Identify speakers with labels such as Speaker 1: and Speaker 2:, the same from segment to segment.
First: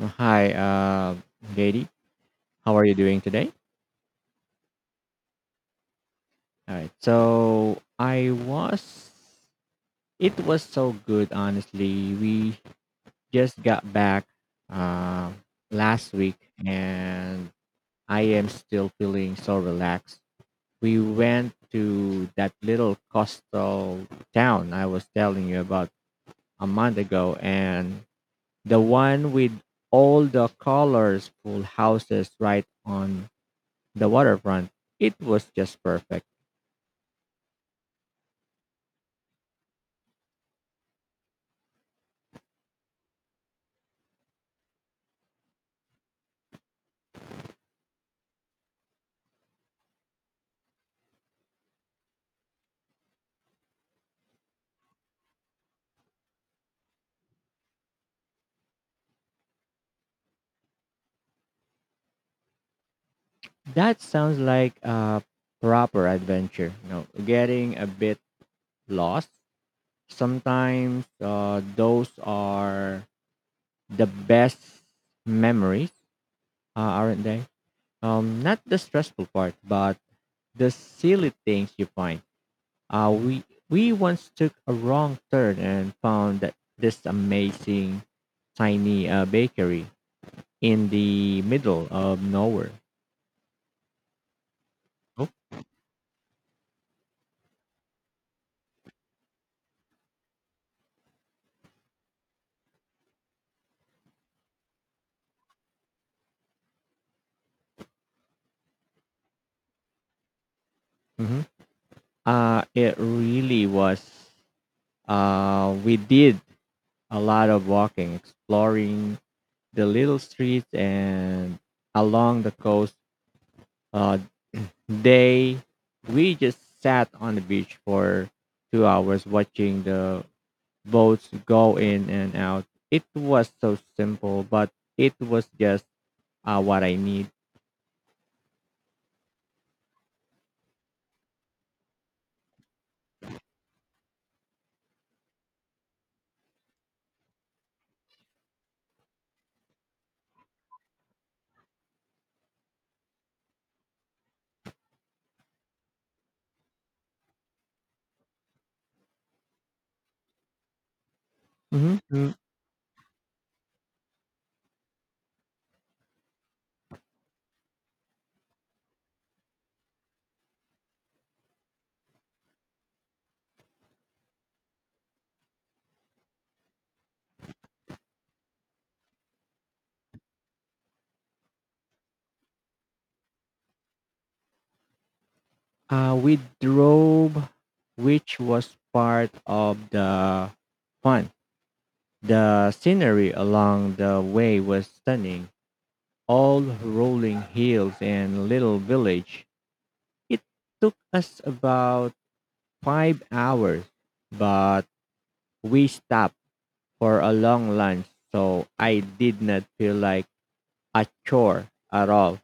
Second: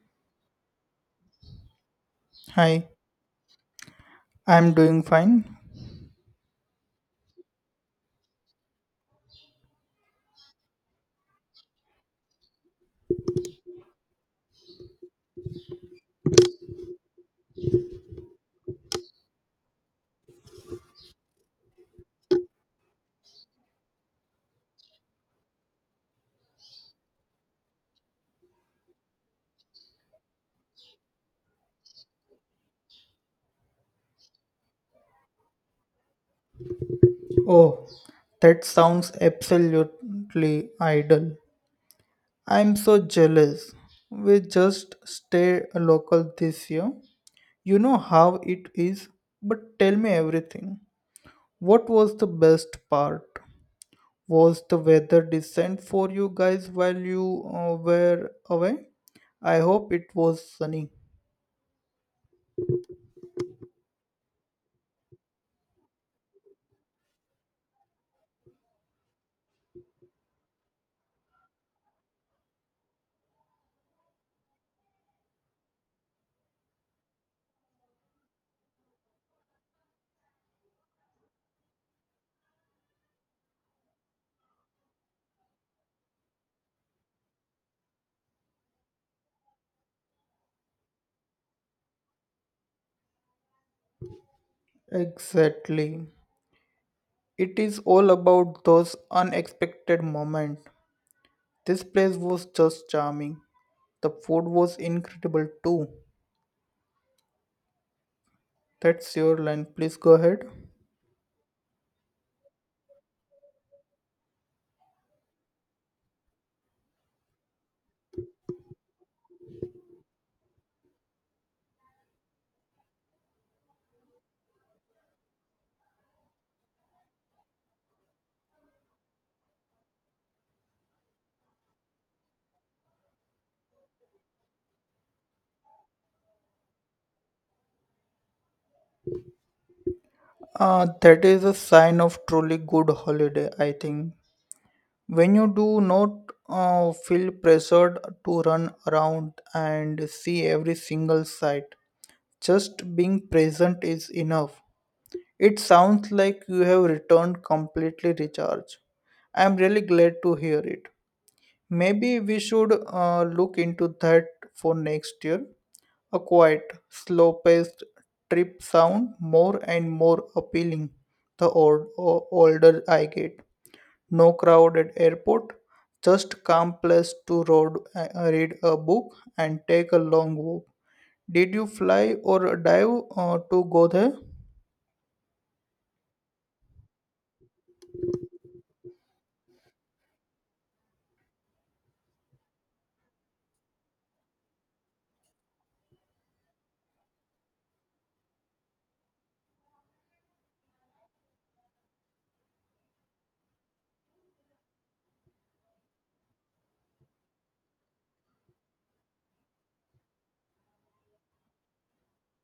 Speaker 1: Hi, JD. How are
Speaker 2: Hi,
Speaker 1: you doing today?
Speaker 2: I'm doing fine.
Speaker 1: All right. So I was. It was so good, honestly. We just got back uh, last week, and I am still feeling so relaxed. We went to that little coastal town I was telling you about a month ago, and the one with all the colorful houses right on the waterfront. It was just perfect.
Speaker 2: Oh, that sounds absolutely idle. I'm so jealous. We just stay local this year. You know how it is, but tell me everything. What was the best part? Was the weather decent for you guys while you were away? I hope it was sunny.
Speaker 1: That sounds like a proper adventure. You know, getting a bit lost. Sometimes those are the best memories, aren't they? Not the stressful part, but the silly things you find. Uh, we we once took a wrong turn and found that this amazing tiny bakery in the middle of nowhere. Oh,
Speaker 2: Exactly. It is all about those unexpected moments. This place was just charming. The food was incredible too. That's your line. Please go ahead.
Speaker 1: mhm. It really was. We did a lot of walking, exploring the little streets and along the coast. Uh, they We just sat on the beach for 2 hours watching the boats go in and out. It was so simple, but it was just what I need.
Speaker 2: That is a sign of truly good holiday, I think. When you do not feel pressured to run around and see every single sight, just being present is enough. It sounds like you have returned completely recharged. I am really glad to hear it.
Speaker 1: Mhm.
Speaker 2: Maybe we should look into that for next year. A quiet, slow paced trip sound more and more appealing the older I get. No crowded airport, just calm place to road, read a book and take a long walk. Did you fly or dive to go there?
Speaker 1: We drove, which was part of the fun. The scenery along the way was stunning, all rolling hills and little village. It took us about 5 hours, but we stopped for a long lunch, so I did not feel like a chore at all.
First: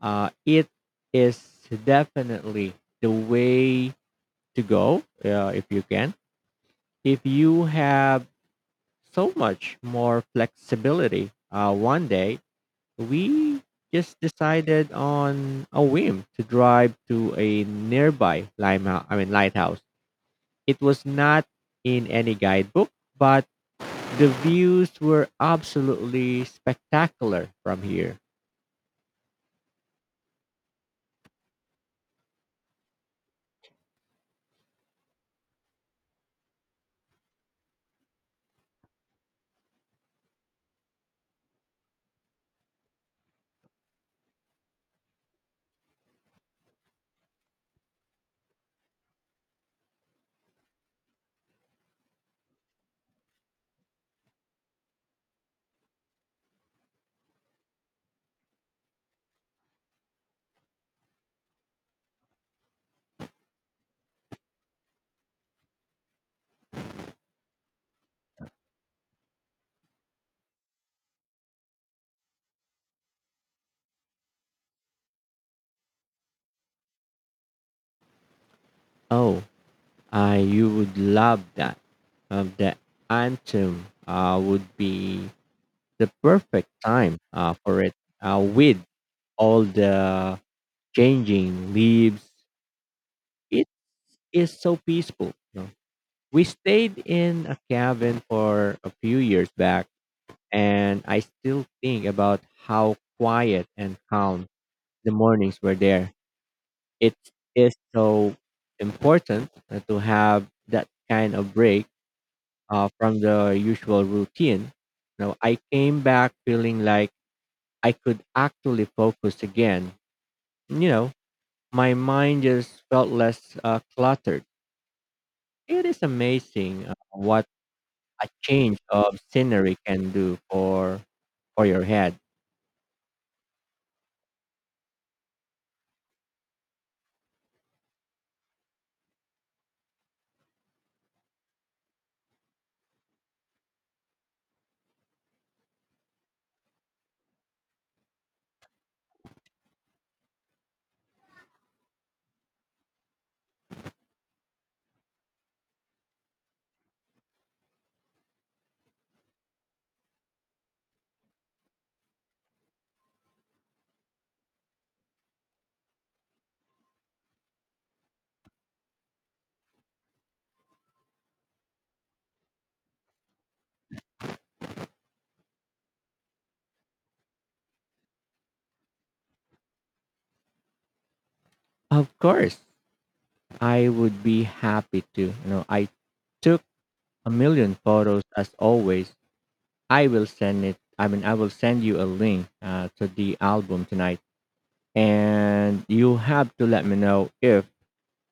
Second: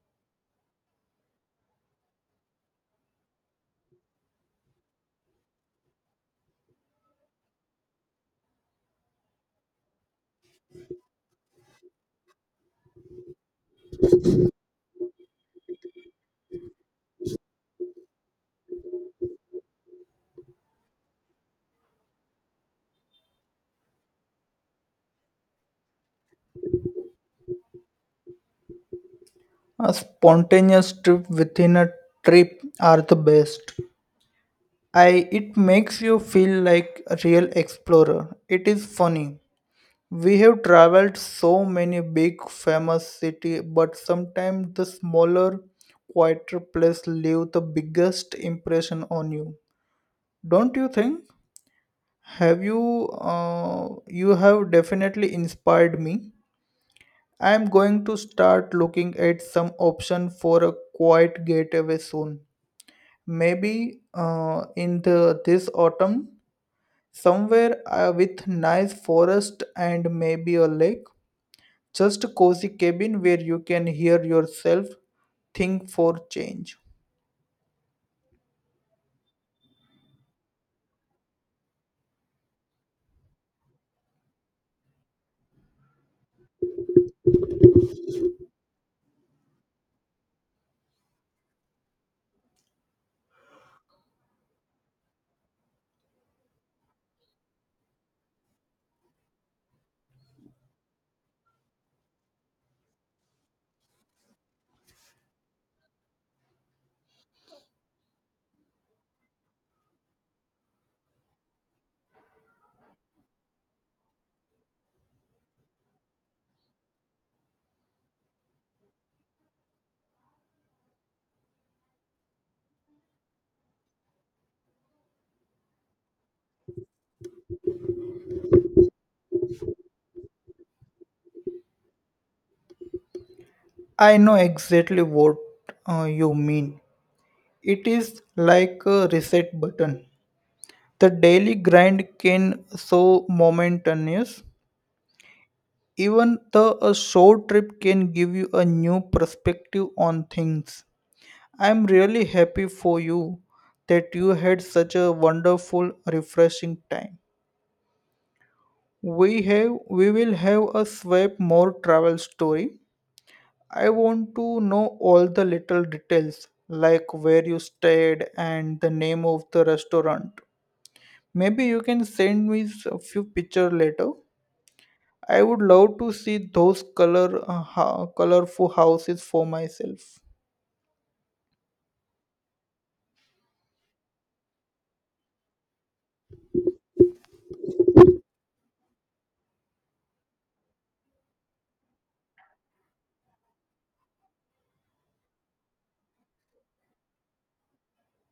Speaker 1: It is definitely the way to go if you can. If you have so much more flexibility one day, we just decided on a whim to drive to a nearby limehouse, I mean lighthouse. It was not in any guidebook, but the views were absolutely spectacular from here.
Speaker 2: A spontaneous trip within a trip are the best. I It makes you feel like a real explorer. It is funny. We have traveled so many big famous city, but sometimes the smaller, quieter place leave the biggest impression on you. Don't you think? Have you You have definitely inspired me. I am going to start looking at some option for a quiet getaway soon. Maybe in the this autumn, somewhere with nice forest and maybe a lake. Just a cozy cabin where you can hear yourself think for change.
Speaker 1: Oh, I you would love that. The anthem would be the perfect time for it with all the changing leaves. It is so peaceful. We stayed in a cabin for a few years back, and I still think about how quiet and calm the mornings were there. It is so important to have that kind of break from the usual routine. You know, I came back feeling like I could actually focus again. You know, my mind just felt less cluttered. It is amazing what a change of scenery can do for your head.
Speaker 2: I know exactly what you mean. It is like a reset button. The daily grind can so momentous. Even the a short trip can give you a new perspective on things. I'm really happy for you that you had such a wonderful, refreshing time. We will have a swipe more travel story. I want to know all the little details, like where you stayed and the name of the restaurant. Maybe you can send me a few pictures later. I would love to see those colorful houses for myself.
Speaker 1: Of course, I would be happy to. You know, I took a million photos as always. I will send you a link to the album tonight, and you have to let me know if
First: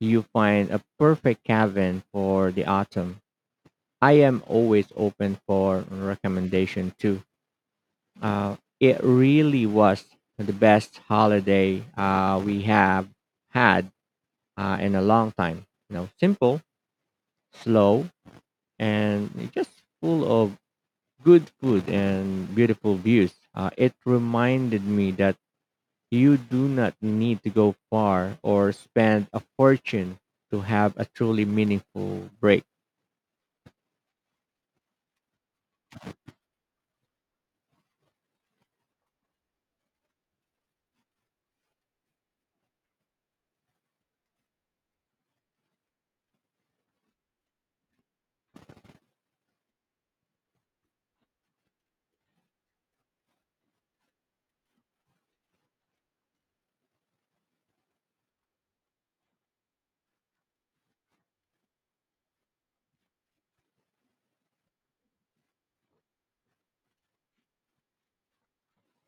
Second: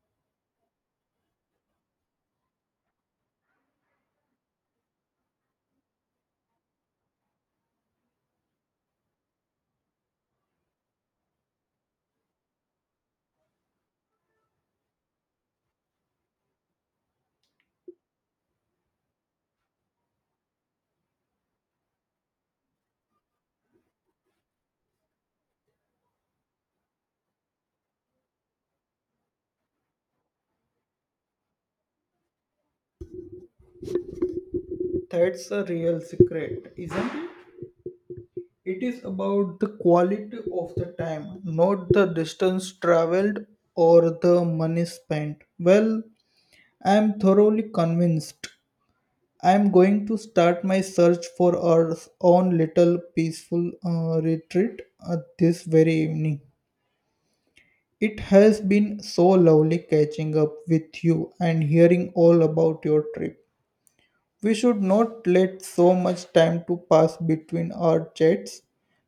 Speaker 1: you find a perfect cabin for the autumn. I am always open for recommendation too. It really was the best holiday we have had in a long time. You know, simple, slow, and just full of good food and beautiful views. It reminded me that you do not need to go far or spend a fortune to have a truly meaningful break.
Speaker 2: That's a real secret, isn't it? It is about the quality of the time, not the distance traveled or the money spent. Well, I am thoroughly convinced. I'm going to start my search for our own little peaceful retreat this very evening. It has been so lovely catching up with you and hearing all about your trip. We should not let so much time to pass between our chats.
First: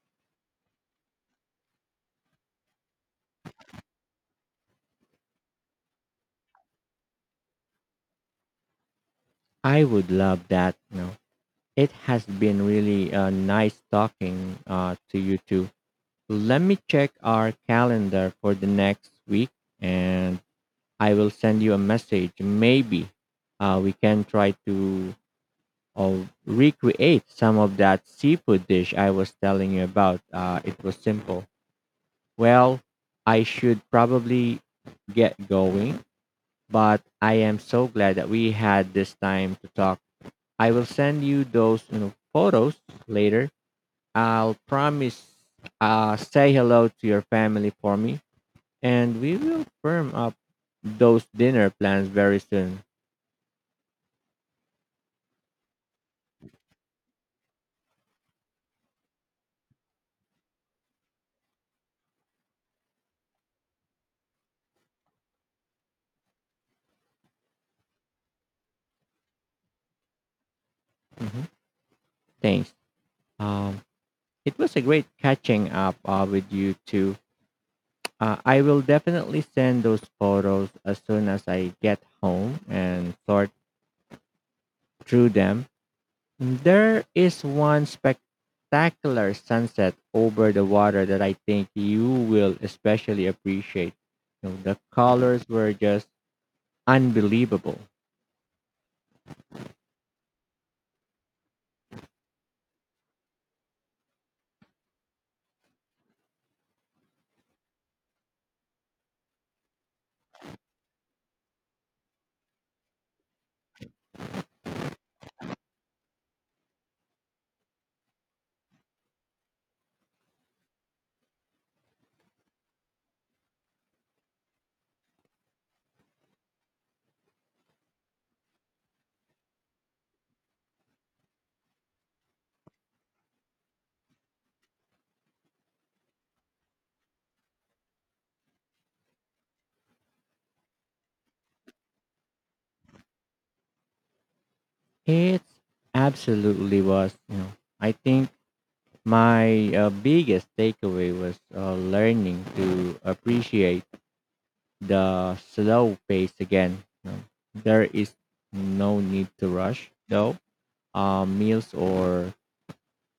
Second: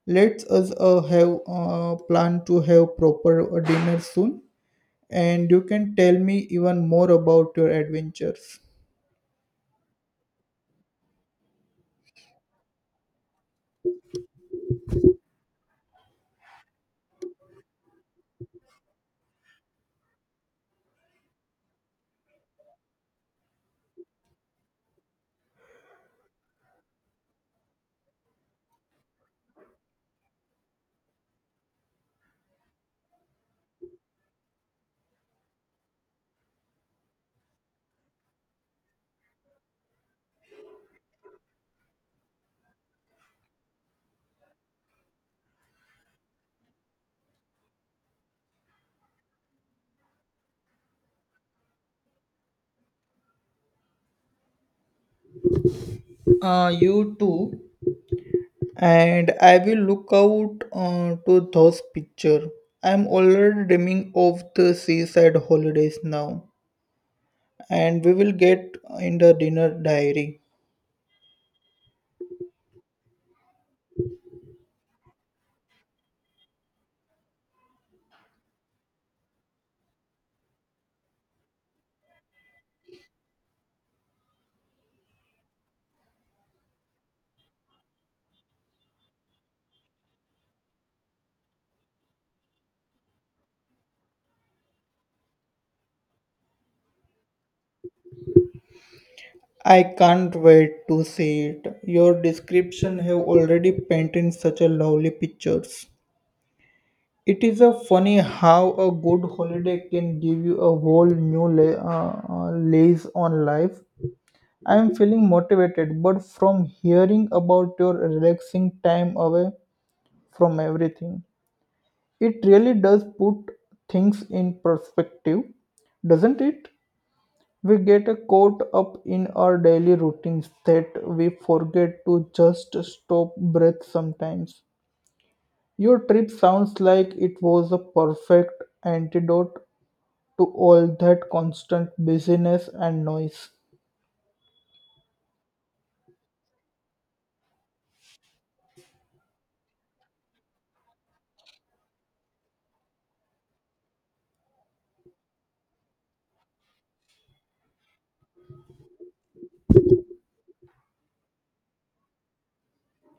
Speaker 2: Let us have plan to have proper dinner soon, and you can tell me even more about your adventures.
Speaker 1: I would love that. You know, it has been really nice talking to you too. Let me check our calendar for the next week and I will send you a message. Maybe we can try to recreate some of that seafood dish I was telling you about. It was simple. Well, I should probably get going, but I am so glad that we had this time to talk. I will send you those photos later. I'll promise, say hello to your family for me and we will firm up those dinner plans very soon.
Speaker 2: You too. And I will look out to those picture. I'm already dreaming of the seaside holidays now, and we will get in the dinner diary.
Speaker 1: Mhm. Thanks. Um, it was a great catching up with you too. I will definitely send those photos as soon as I get home and sort through them. There is one spectacular sunset over the water that I think you will especially appreciate. You know, the colors were just unbelievable.
Speaker 2: I can't wait to see it. Your description have already painted such a lovely pictures. It is a funny how a good holiday can give you a whole lease on life. I am feeling motivated, but from hearing about your relaxing time away from everything. It really does put things in perspective, doesn't it? We get caught up in our daily routines that we forget to just stop breath sometimes. Your trip sounds like it was a perfect antidote to all that constant busyness and noise.
Speaker 1: It absolutely was. You know, I think my biggest takeaway was learning to appreciate the slow pace again. You know, there is no need to rush though. Meals or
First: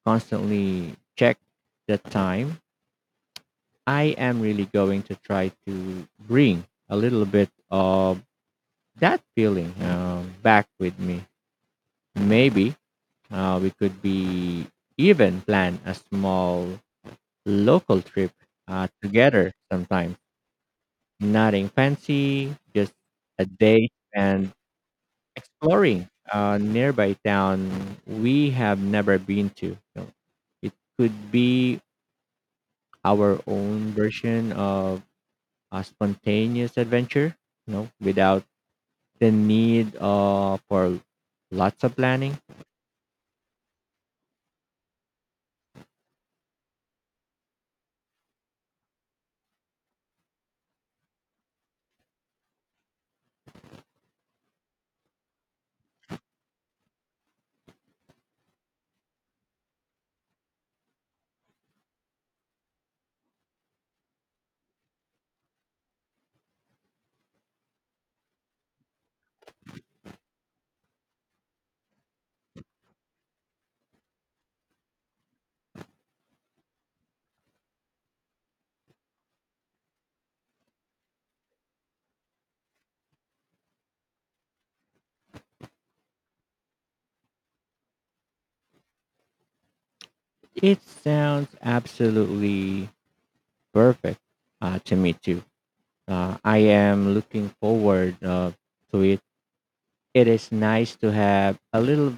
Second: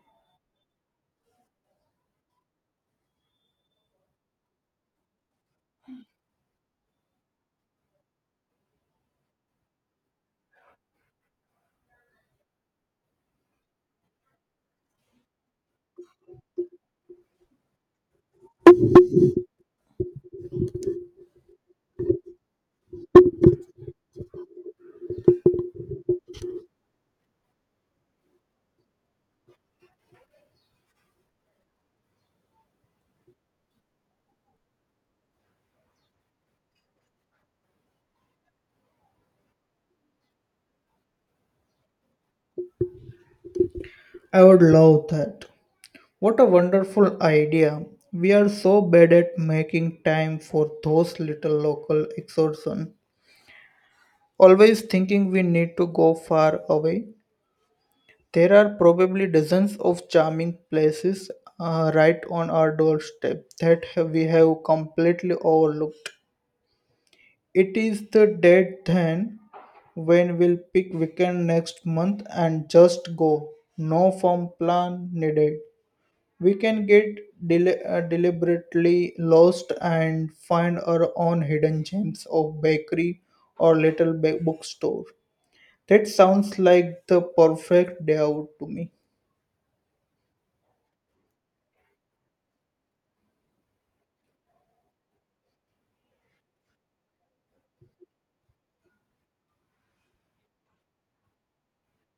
Speaker 1: constantly check the time. I am really going to try to bring a little bit of that feeling back with me. Maybe we could be Even plan a small local trip together sometime. Nothing fancy, just a day and exploring a nearby town we have never been to. You know, it could be our own version of a spontaneous adventure, you know, without the need for lots of planning.
Speaker 2: I would love that. What a wonderful idea. We are so bad at making time for those little local excursions. Always thinking we need to go far away, there are probably dozens of charming places right on our doorstep that we have completely overlooked. It is the date then when we'll pick weekend next month and just go. No firm plan needed. We can get deliberately lost and find our own hidden gems of bakery or little bookstore. That sounds like the perfect day out to me.
Speaker 1: It sounds absolutely perfect to me too. I am looking forward to it. It is nice to have a little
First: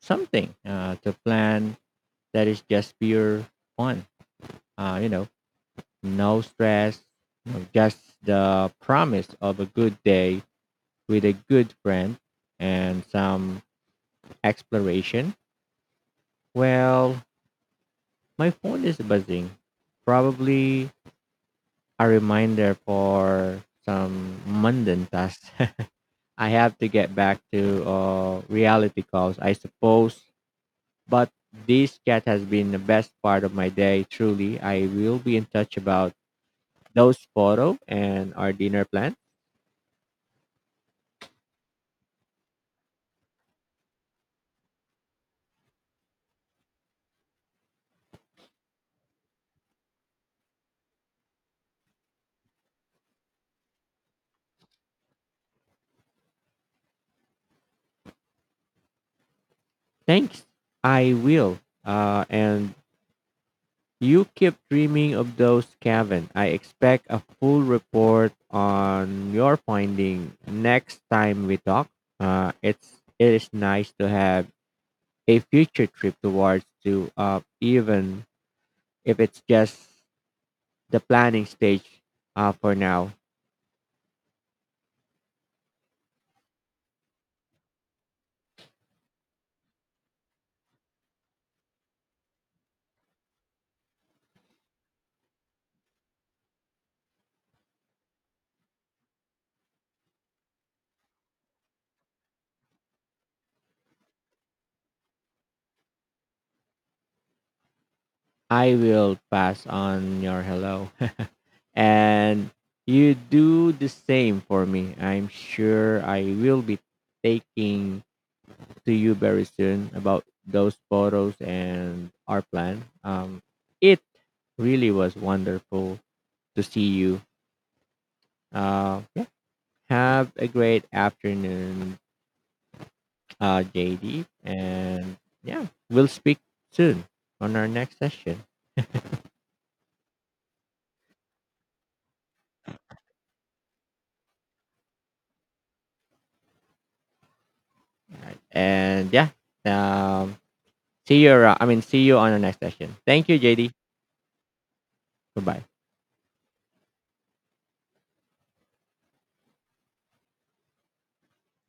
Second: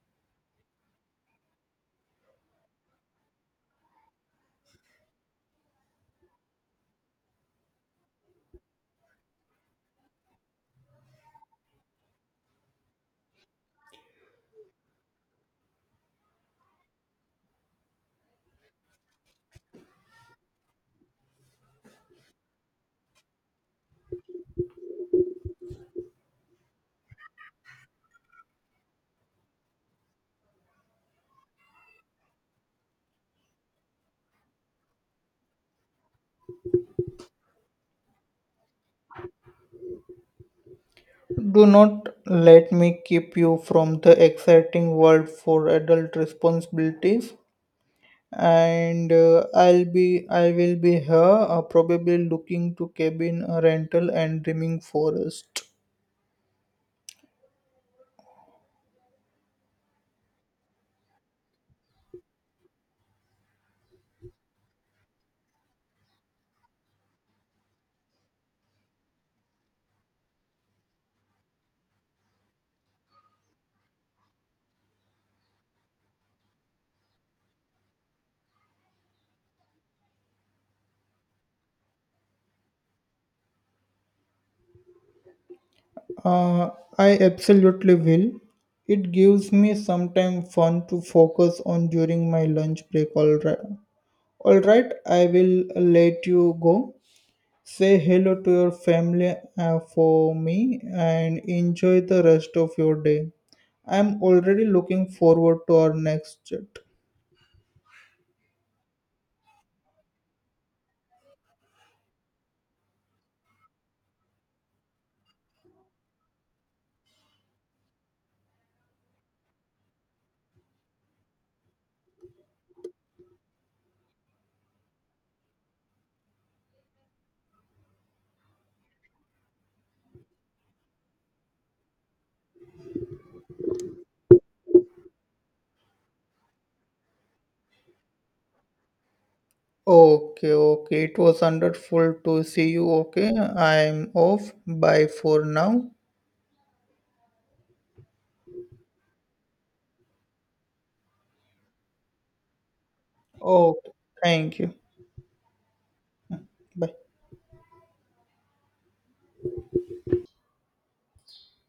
Speaker 1: something to plan that is just pure fun. You know, no stress, you know, just the promise of a good day with a good friend and some exploration. Well, my phone is buzzing. Probably a reminder for some mundane task. I have to get back to reality calls, I suppose. But this chat has been the best part of my day. Truly, I will be in touch about those photo and our dinner plan.
Speaker 2: Do not let me keep you from the exciting world for adult responsibilities. And I will be here, probably looking to cabin a rental and dreaming forest.
Speaker 1: Thanks. I will. And you keep dreaming of those, Kevin. I expect a full report on your finding next time we talk. It is nice to have a future trip towards to even if it's just the planning stage for now.
Speaker 2: Uh, I absolutely will. It gives me some time fun to focus on during my lunch break. All right. I will let you go. Say hello to your family for me and enjoy the rest of your day. I'm already looking forward to our next chat.
Speaker 1: I will pass on your hello. And you do the same for me. I'm sure I will be taking to you very soon about those photos and our plan. It really was wonderful to see you. Yeah. Have a great afternoon, JD. And yeah, we'll speak soon on our next session.
Speaker 2: Okay. It was wonderful to see you. Okay, I'm off. Bye for now.
Speaker 1: And yeah, um, see you. Around, I mean, see you on the next session. Thank you, JD.
Speaker 2: Okay, thank you.
Speaker 1: Goodbye.
Speaker 2: Bye.